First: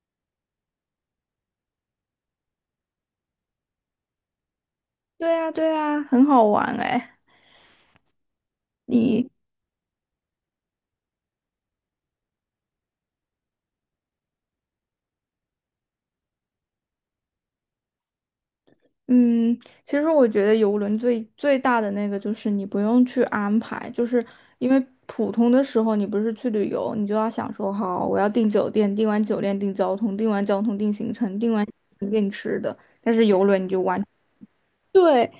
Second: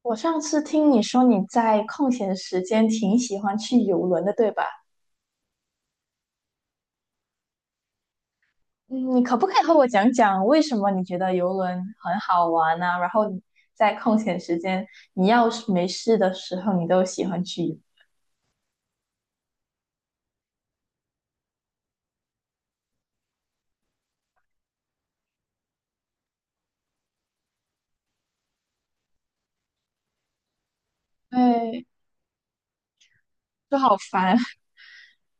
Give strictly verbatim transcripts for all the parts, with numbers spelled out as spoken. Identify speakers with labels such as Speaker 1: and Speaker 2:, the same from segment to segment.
Speaker 1: 我上次听你说你在空闲时间挺喜欢去游轮的，对吧？
Speaker 2: 对啊，对啊，很好玩哎。
Speaker 1: 嗯，你
Speaker 2: 你，
Speaker 1: 可不可以和我讲讲为什么你觉得游轮很好玩呢、然后你在空闲时间，你要是没事的时候，你都喜欢去游？
Speaker 2: 嗯，其实我觉得游轮最最大的那个就是你不用去安排，就是因为普通的时候你不是去旅游，你就要想说好，我要订酒店，订完酒店订交通，订完交通订行程，订完行
Speaker 1: 对，
Speaker 2: 程订吃的。但是游轮你
Speaker 1: 就
Speaker 2: 就
Speaker 1: 好
Speaker 2: 完。
Speaker 1: 烦。
Speaker 2: 对，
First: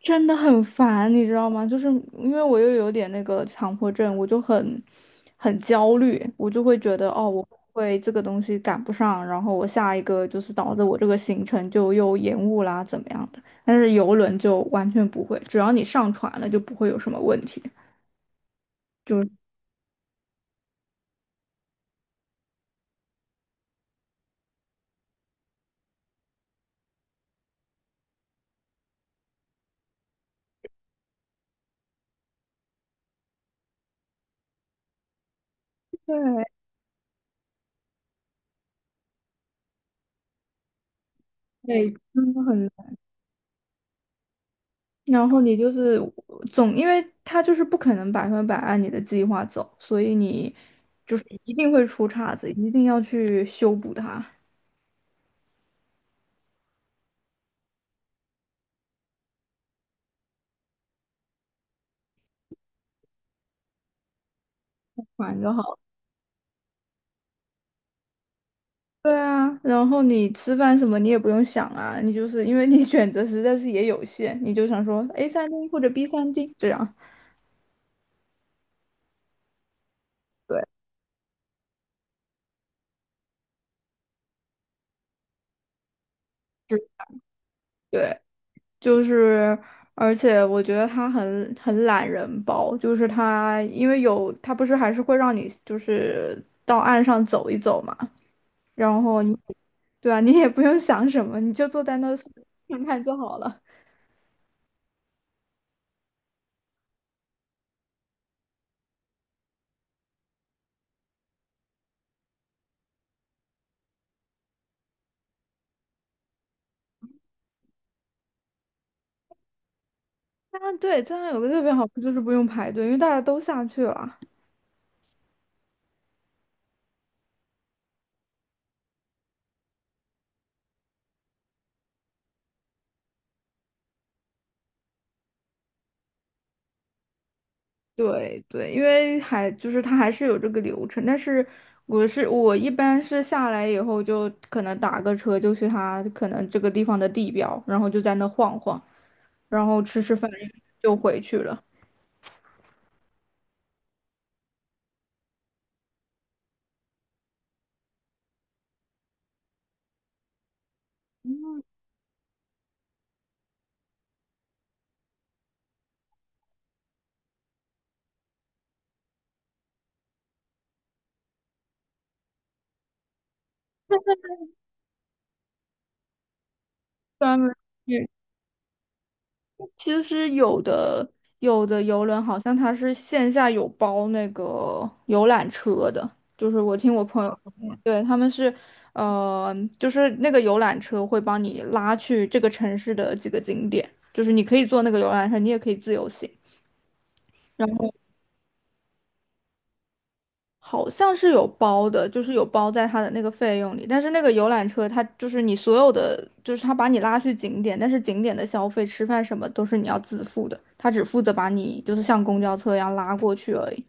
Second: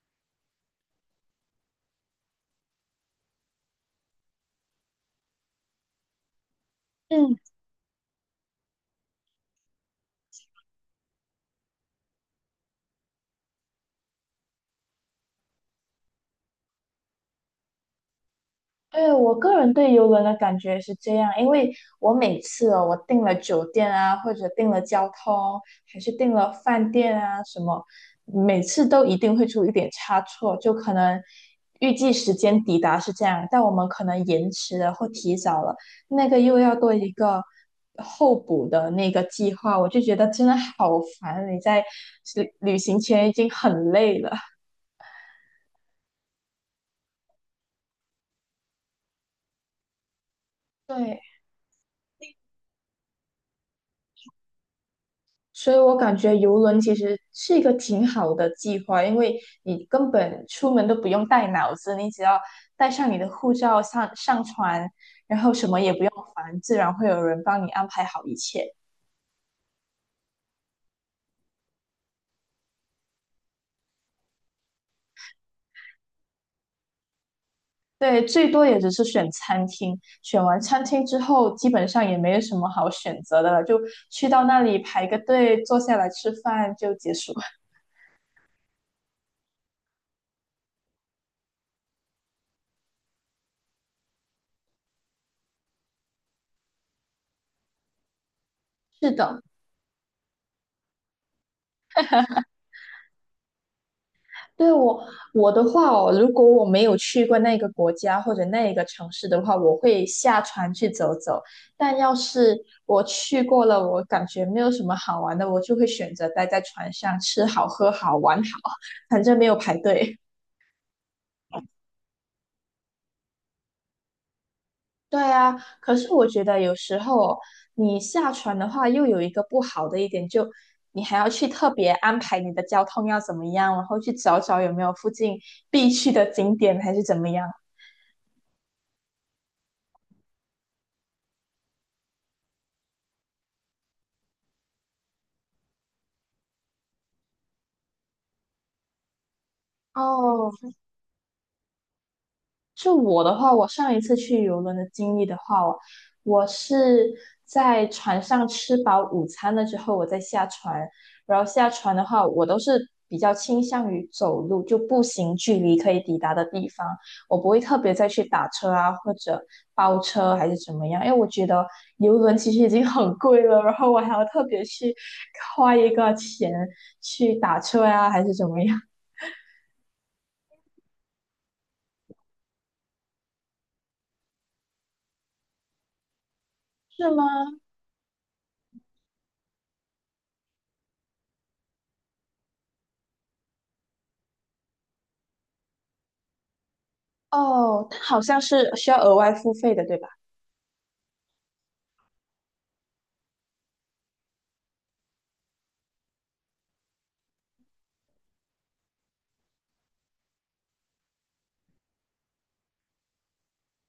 Speaker 2: 真的很烦，你知道吗？就是因为我又有点那个强迫症，我就很很焦虑，我就会觉得哦，
Speaker 1: 嗯。
Speaker 2: 我会这个东西赶不上，然后我下一个就是导致我这个行程就又延误啦，怎么样的？但是游轮就完全不会，只要你上船了就不会有什么问题。
Speaker 1: 对，我个人对游轮的感觉是这样，因为我每次哦，我订了酒店啊，或者订了交通，还是订了饭店啊什么，每次都一定会出一点差错，就可能预计时间抵达是这样，但我们可能延迟了或提早了，那个
Speaker 2: 对，
Speaker 1: 又要多一个候补的那个计划，我就觉得真的好烦，你在
Speaker 2: 对，真的
Speaker 1: 旅
Speaker 2: 很。
Speaker 1: 旅行前已经很累了，
Speaker 2: 然后你就是总，因为他就是不可能百分百按你的计划走，所以你就
Speaker 1: 对。
Speaker 2: 是一定会出岔子，一定要去修补它，
Speaker 1: 所以我感觉游轮其实是一个挺好的计划，因为你根本出门都不用带脑子，你只要带上你的护照上上船，然
Speaker 2: 管就
Speaker 1: 后
Speaker 2: 好
Speaker 1: 什
Speaker 2: 了。
Speaker 1: 么也不用烦，自然会有人帮你安排好一切。
Speaker 2: 对啊，然后你吃饭什么你也不用想啊，你就是因为你 选择实在是也有限，你就想说 A 三 D 或者 B 三 D 这样。
Speaker 1: 对，最多也只是选餐厅，选完
Speaker 2: 对，
Speaker 1: 餐厅之后，基本上也没有什么好选择的了，就去到那里排个队，坐下来吃饭
Speaker 2: 就
Speaker 1: 就结束。
Speaker 2: 对，就是，而且我觉得他很很懒人包，就是他因为有他不是还是会让你就是到岸上走一走嘛。然
Speaker 1: 是
Speaker 2: 后你，
Speaker 1: 的。
Speaker 2: 对啊，你也不用想什么，你就坐在那看看就好了。
Speaker 1: 对我我的话哦，如果我没有去过那个国家或者那个城市的话，我会下船去走走。但要是我去过了，我感觉没有什么好玩的，我就会选择待在船上吃好喝好玩好，反正没有排队。
Speaker 2: 啊，对，这样有个特别好处就是不用排队，因为大家都下去了。
Speaker 1: 对啊，可是我觉得有时候哦你下船的话，又有一个不好的一点，就你还要去特别安排你的交通要怎么样，然后去找找有没有附近必去的景点还是怎么样。
Speaker 2: 对对，因为还就是它还是有这个流程，但是我是我一般是下来以后就可能打个车就去它可能这个地方的地标，然后就在那晃晃，然后吃吃饭
Speaker 1: 哦，
Speaker 2: 就回去了。
Speaker 1: 就我的话，我上一次去游轮的经历的话，我我是在船上吃饱午餐了之后，我再下船。然后下船的话，我都是比较倾向于走路，就步行距离可以抵达的地方，我不会特别再去打车啊，或者包车还是怎么样，因为我觉得游轮其实已经很贵了，然后我还要特别去花一个钱去
Speaker 2: 专门。
Speaker 1: 打车呀、
Speaker 2: 去。
Speaker 1: 还是怎么样，
Speaker 2: 其实有的有的游轮好像它是线下有包那个游览车的，就是我听我
Speaker 1: 是吗？
Speaker 2: 朋友，对，他们是，呃，就是那个游览车会帮你拉去这个城市的几个景点，就是你可以坐那个游览车，你也可以自由行。
Speaker 1: 哦，它好像是需要额外付费的，对吧？
Speaker 2: 好像是有包的，就是有包在它的那个费用里。但是那个游览车，它就是你所有的，就是它把你拉去景点，但是景点的消费、吃饭什么都是你要自付的，它只负责把你就是像公交车一样拉过去而已。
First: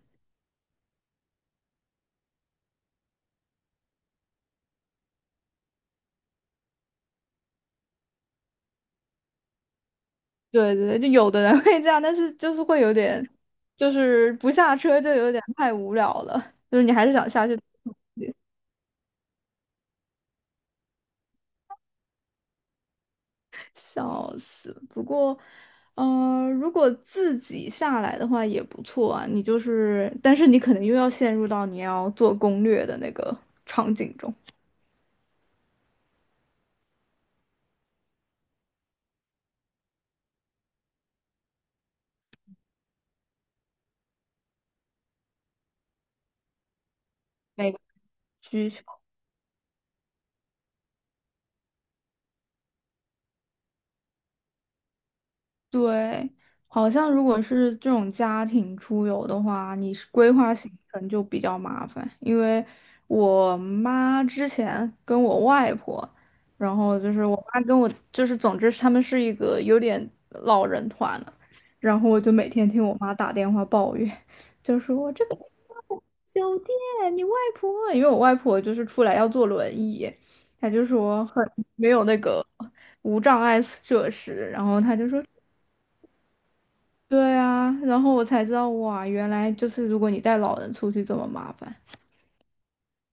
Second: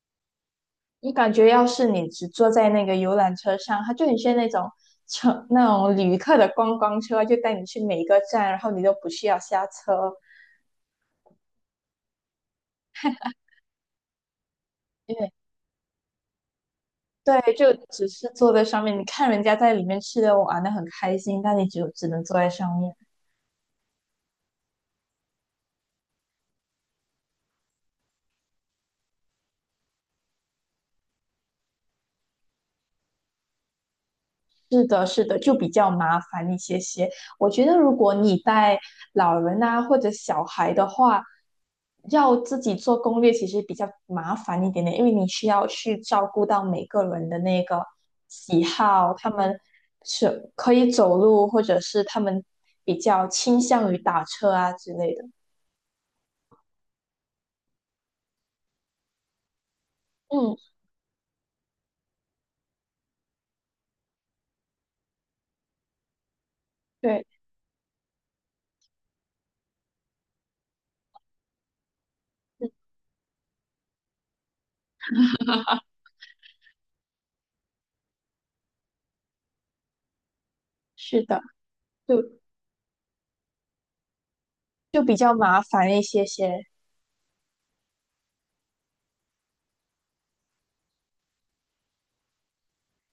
Speaker 1: 你感觉要是你只坐在那个游览车上，它就很像那种乘那种旅客的观光车，就带你去每一个站，然后你都不需要下车，
Speaker 2: 对对对，就有的人会这样，但是就是会有点，就是不下车就
Speaker 1: 因为
Speaker 2: 有点太无聊了，就是你还是想下
Speaker 1: 对，
Speaker 2: 去。
Speaker 1: 就只是坐在上面，你看人家在里面吃的玩的很开心，但你只有只能坐在上面。
Speaker 2: 笑死！不过，呃，如果自己下来的话也不错啊。你就是，但是你可能又要陷入到你要做攻略的那个场景中。
Speaker 1: 是的，是的，就比较麻烦一些些。我觉得如果你带老人啊或者小孩的话，要自己做攻略其实比较麻烦一点点，因为你需要去照顾到每个人的那
Speaker 2: 每个
Speaker 1: 个喜
Speaker 2: 区。
Speaker 1: 好，他们是可以走路，或者是他们比较倾向于打车啊之类的。
Speaker 2: 对，好像如果是这种家庭出游的话，你是规划
Speaker 1: 嗯，
Speaker 2: 行程就比较麻烦，因为我妈之前跟我外婆，然后就
Speaker 1: 对，
Speaker 2: 是我妈跟我，就是总之他们是一个有点老人团了，然后我就每天
Speaker 1: 嗯
Speaker 2: 听我妈打电话抱怨，就说我这个酒店，你外婆，因为我外婆就是出来要坐轮椅，她就
Speaker 1: 是
Speaker 2: 说
Speaker 1: 的，
Speaker 2: 很没有
Speaker 1: 就
Speaker 2: 那个无障碍设施，然后她
Speaker 1: 就
Speaker 2: 就
Speaker 1: 比
Speaker 2: 说。
Speaker 1: 较麻烦一些些。
Speaker 2: 对啊，然后我才知道哇，原来就是如果你带老人出去这么麻烦，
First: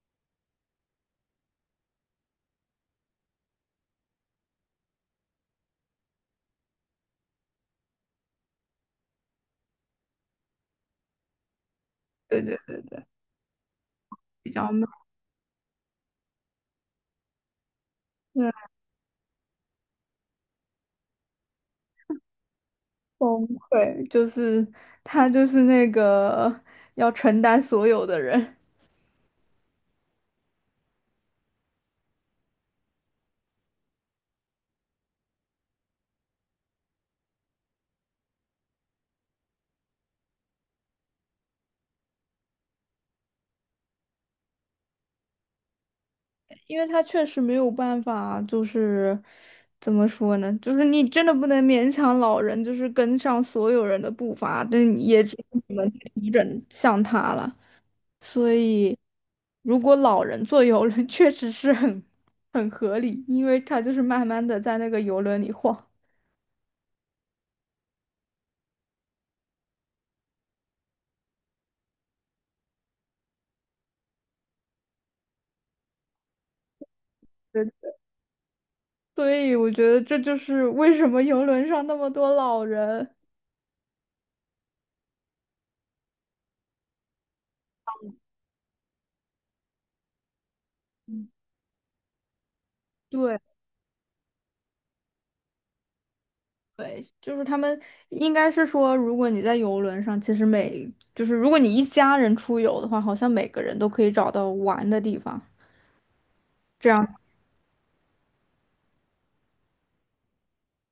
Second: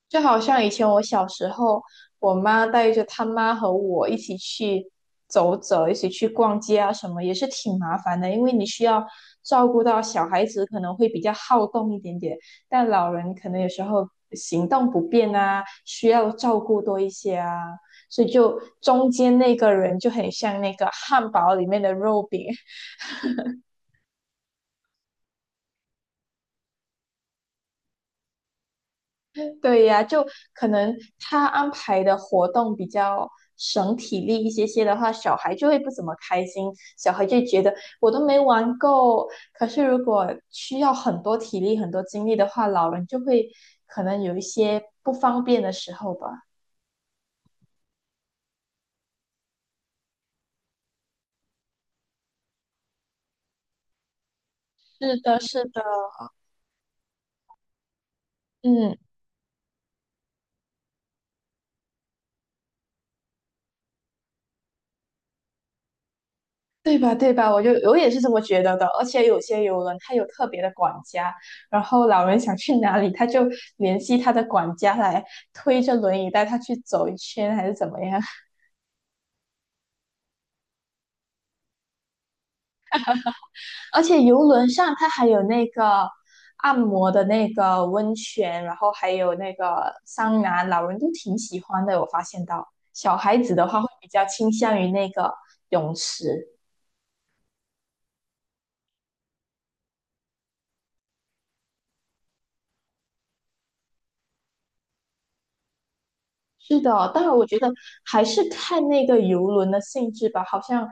Speaker 1: 就好像以前我小时候，我妈带着她妈和我一起去走走，一起去逛街啊什么，也是挺麻烦的，因为你需要照顾到小孩子可能会比较好动一点点，
Speaker 2: 对对，
Speaker 1: 但老人可能有时候
Speaker 2: 比
Speaker 1: 行
Speaker 2: 较
Speaker 1: 动
Speaker 2: 慢，
Speaker 1: 不便啊，需要照顾多一些啊，所以
Speaker 2: 对，
Speaker 1: 就中间那个人就很像那个汉堡里面的肉饼，
Speaker 2: 崩溃，就是他就是那个要承担所有的人，
Speaker 1: 对呀，就可能他安排的活动比较省体力一些些的话，小孩就会不怎么开心，小孩就觉得我都没玩够。可是如果需要很多体力、很多精力的话，老人就会可能有一些不方便的时候吧。
Speaker 2: 因为他确实没有办法，就是怎么说呢，就是你真的不能勉强老人，就是跟上所有人的步伐，但
Speaker 1: 是
Speaker 2: 也只
Speaker 1: 的，
Speaker 2: 能
Speaker 1: 是
Speaker 2: 你
Speaker 1: 的，
Speaker 2: 们调整向他了。所
Speaker 1: 嗯。
Speaker 2: 以，如果老人坐游轮 确实是很很合理，因为他就是慢慢的在那个游轮里晃
Speaker 1: 对吧？对吧？我就我也是这么觉得的。而且有些游轮它有特别的管家，然后老人想去哪里，他就联系他的管家来推着轮椅带他去走一 圈，还是
Speaker 2: 对
Speaker 1: 怎么样？
Speaker 2: 所以我觉得这就是为什么游轮上那么多老人。
Speaker 1: 而且游轮上它还有那个按摩的那个温泉，然后还有那个桑拿，老人都
Speaker 2: 嗯
Speaker 1: 挺喜欢的。我发现到小孩
Speaker 2: 对
Speaker 1: 子的话会比较倾向于那个泳池。
Speaker 2: 对，就是他们应该是说，如果你在游轮上，其实每就是如果你一家人出游的话，好像每个人都可以找到玩的地方，
Speaker 1: 是
Speaker 2: 这
Speaker 1: 的，
Speaker 2: 样
Speaker 1: 但是我觉得还是看那个游轮的性质吧。好像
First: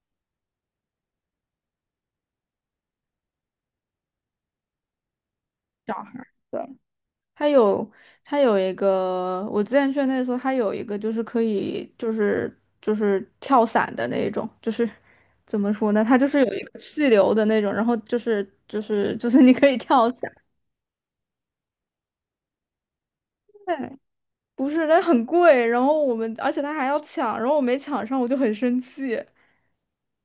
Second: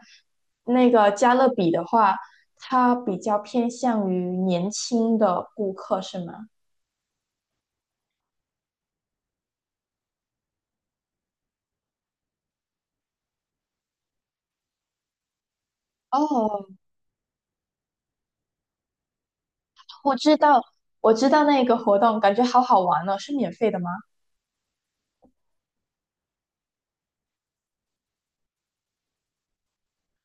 Speaker 1: 那个加勒比的话，它比较偏向于年轻的顾
Speaker 2: 小
Speaker 1: 客，
Speaker 2: 孩
Speaker 1: 是
Speaker 2: 儿。
Speaker 1: 吗？
Speaker 2: 对它有它有一个，我之前去那的时候，它有一个就是可以就是就是跳伞的那种，就是怎么说呢？它就是有一
Speaker 1: 哦，
Speaker 2: 个气流的那种，然后就是就是就是你可以跳
Speaker 1: 我
Speaker 2: 伞。
Speaker 1: 知道，我知道那个活动，感觉好好玩哦，是免费的吗？
Speaker 2: 对，不是，那很贵，然后我们而且它还要抢，然后我没抢上，我就很生气。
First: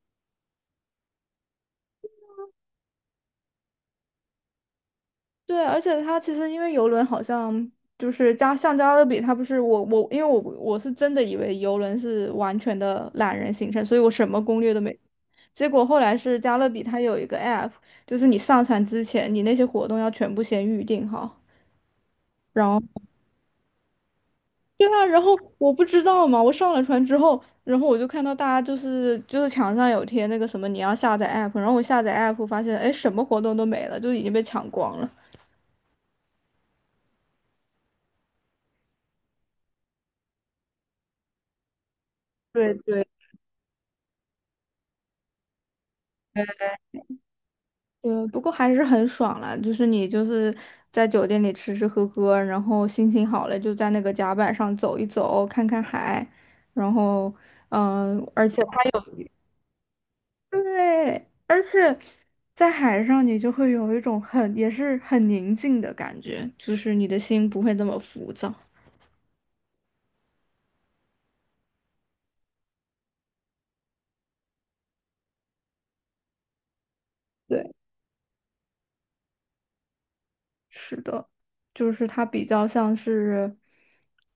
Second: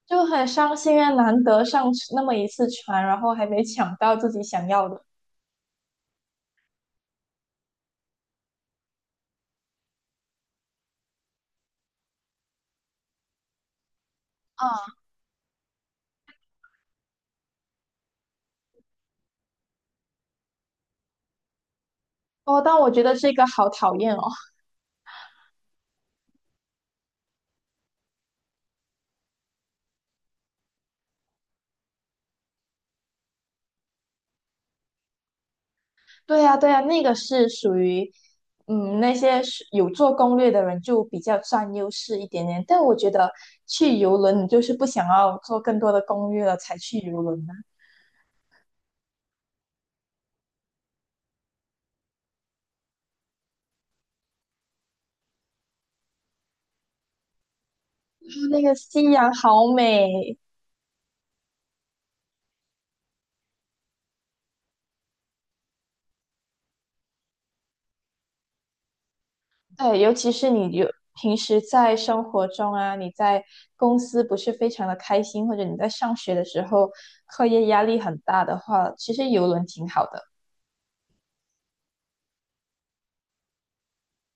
Speaker 1: 就很伤心啊，难得上那么一次船，然后还没抢到自己想要的。
Speaker 2: 对，而且它其实因为游轮好像就是加橡胶的比，它不是我我因为我我是真的以为游轮是完全的懒人行程，所以我什么攻
Speaker 1: 啊，
Speaker 2: 略都没。结果后来是加勒比，它有一个 app,就是你上传之前，你那些活动要全部先预定好。
Speaker 1: 哦，
Speaker 2: 然
Speaker 1: 但
Speaker 2: 后，
Speaker 1: 我觉得这个好讨厌哦。
Speaker 2: 对啊，然后我不知道嘛，我上了船之后，然后我就看到大家就是就是墙上有贴那个什么你要下载 app,然后我下载 app 发现，哎，什么活动都没了，就已经被抢光了。
Speaker 1: 对呀，对呀，那个是属于，嗯，那些是有做攻略的人就比较占优势一点点。
Speaker 2: 对
Speaker 1: 但我
Speaker 2: 对，
Speaker 1: 觉得去游轮，你就是不想要做更多的攻略了才去游轮啊。
Speaker 2: 嗯，不过还是很爽啦，就是你就是在酒店里吃吃喝喝，然后心情好了就在那个甲板上走一走，看看海，然后嗯、
Speaker 1: 然
Speaker 2: 呃
Speaker 1: 后
Speaker 2: 而
Speaker 1: 那
Speaker 2: 且。
Speaker 1: 个夕阳好美，
Speaker 2: 对，而且在海上，你就会有一种很也是很宁静的感觉，就是你的心不会那么浮躁。
Speaker 1: 对，尤其是你有平时在生活中啊，你在公司不是非常的开心，或者你在上学的时候课业
Speaker 2: 对，
Speaker 1: 压力很大的话，其实游轮挺好的，
Speaker 2: 是的，就是它比较像是，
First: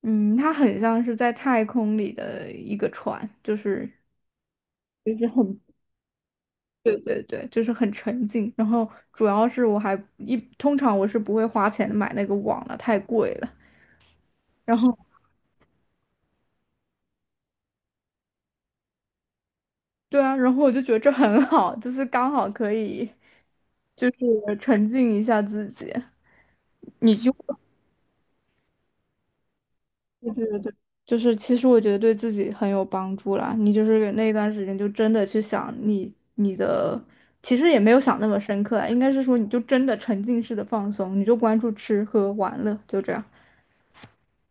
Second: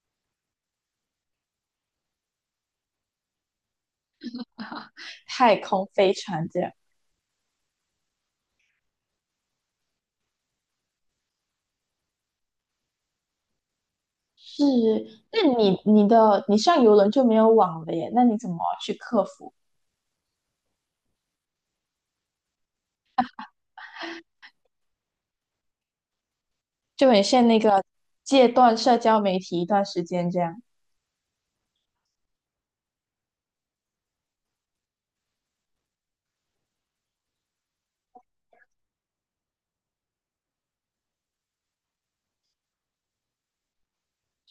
Speaker 2: 嗯，它很像是在太空里的一个船，就是就是
Speaker 1: 太
Speaker 2: 很，
Speaker 1: 空飞船这样。
Speaker 2: 对对对，就是很沉静。然后主要是我还一通常我是不会花钱买那个网了，太贵了。
Speaker 1: 是，
Speaker 2: 然后
Speaker 1: 那你你的你上游轮就没有网了耶？那你怎么去克服？
Speaker 2: 对啊，然后我就觉得这很好，就是刚好可以。就是沉浸一下自己。
Speaker 1: 就
Speaker 2: 你
Speaker 1: 很
Speaker 2: 就
Speaker 1: 像那个戒断社交媒体一段时间
Speaker 2: 对
Speaker 1: 这
Speaker 2: 对对
Speaker 1: 样。
Speaker 2: 对，就是其实我觉得对自己很有帮助啦。你就是那段时间就真的去想你你的，其实也没有想那么深刻啊，应该是说你就真的沉浸式的放松，你就关注吃喝玩乐，就这样。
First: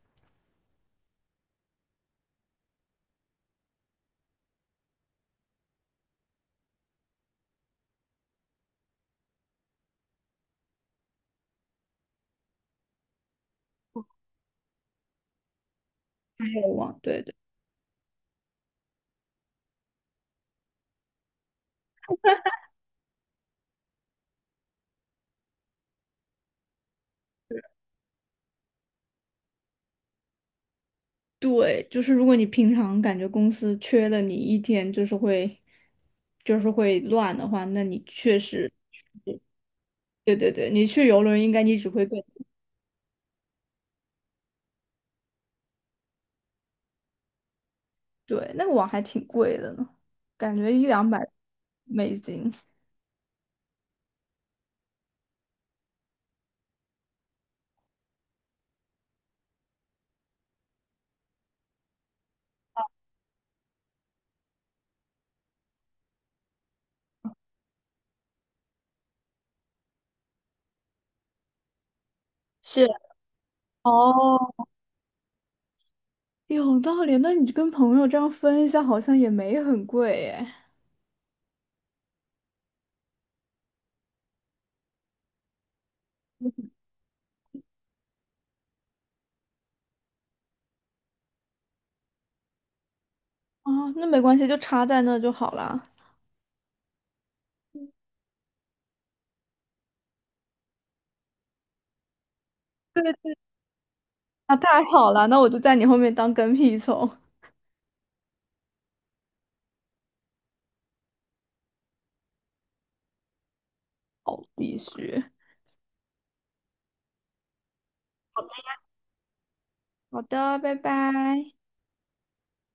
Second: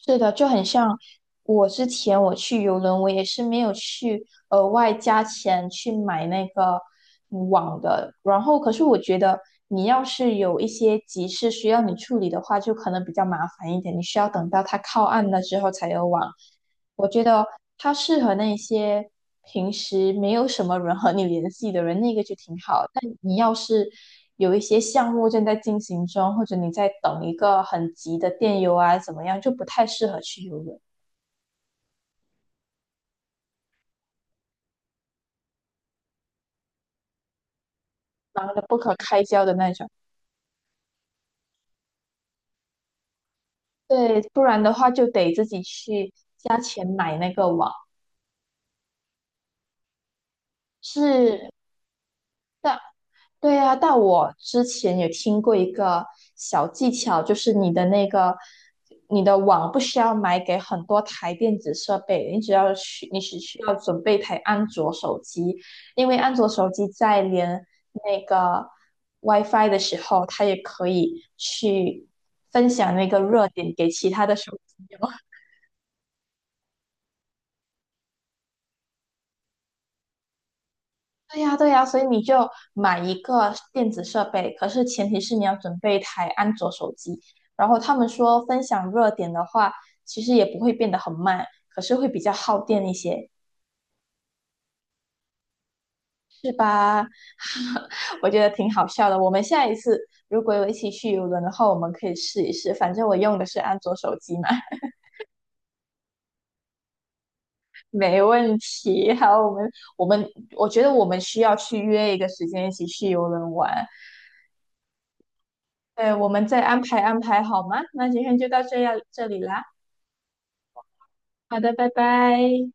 Speaker 1: 是的，就很像我之前我去游轮，我也是没有去额外加钱去买那个网的。然后，可是我觉得你要是有一些急事需要你处理的话，就可能比较麻烦一点，你需要等到它靠岸了之后才有网。
Speaker 2: 还有网，
Speaker 1: 我
Speaker 2: 对
Speaker 1: 觉
Speaker 2: 对
Speaker 1: 得它适合那些平时没有什么人和你联系的人，那个就挺好。但你要是有一些项目正在进行中，或者你在等一个很急的电邮啊，怎么样，就不太适合去游泳，
Speaker 2: 对，就是如果你平常感觉公司缺了你一天，就是会就是会乱的话，那你确
Speaker 1: 忙得
Speaker 2: 实，
Speaker 1: 不可开交的那种。
Speaker 2: 对对对，你去游轮应该你只会更。
Speaker 1: 对，不然的话就得自己去加钱买那个网。
Speaker 2: 对，那个网还挺贵的呢，感觉一
Speaker 1: 是，
Speaker 2: 两百美金。
Speaker 1: 但对啊，但我之前也听过一个小技巧，就是你的那个你的网不需要买给很多台电子设备，你只要需你只需要准备一台安卓手机，因为安卓手机在连那个 WiFi 的时候，它也可以去分
Speaker 2: 是
Speaker 1: 享那个热点给其他的手
Speaker 2: 哦，
Speaker 1: 机用。
Speaker 2: 有道理，那你就跟朋友这样分一下，好像也没很贵耶。
Speaker 1: 对呀，对呀，所以你就买一个电子设备，可是前提是你要准备一台安卓手机。然后他们说分享热点的话，其实也不会变得很慢，可是会比较耗电一些。
Speaker 2: 啊，那没关系，就插在那就好了。
Speaker 1: 我觉得挺好笑的。我们下一次如果有一起去游轮的话，我们可以试一试。反正
Speaker 2: 对，
Speaker 1: 我用的是安卓手机嘛，
Speaker 2: 那太 好了，那我就在你后面当跟屁虫。
Speaker 1: 没问题。好，我们我们我觉得我们需要去约一个时间一起去游轮玩。
Speaker 2: 好必须。
Speaker 1: 对，我们再安排安排好吗？那今天就到这样这里啦。
Speaker 2: 好的，拜拜。
Speaker 1: 好的，拜拜。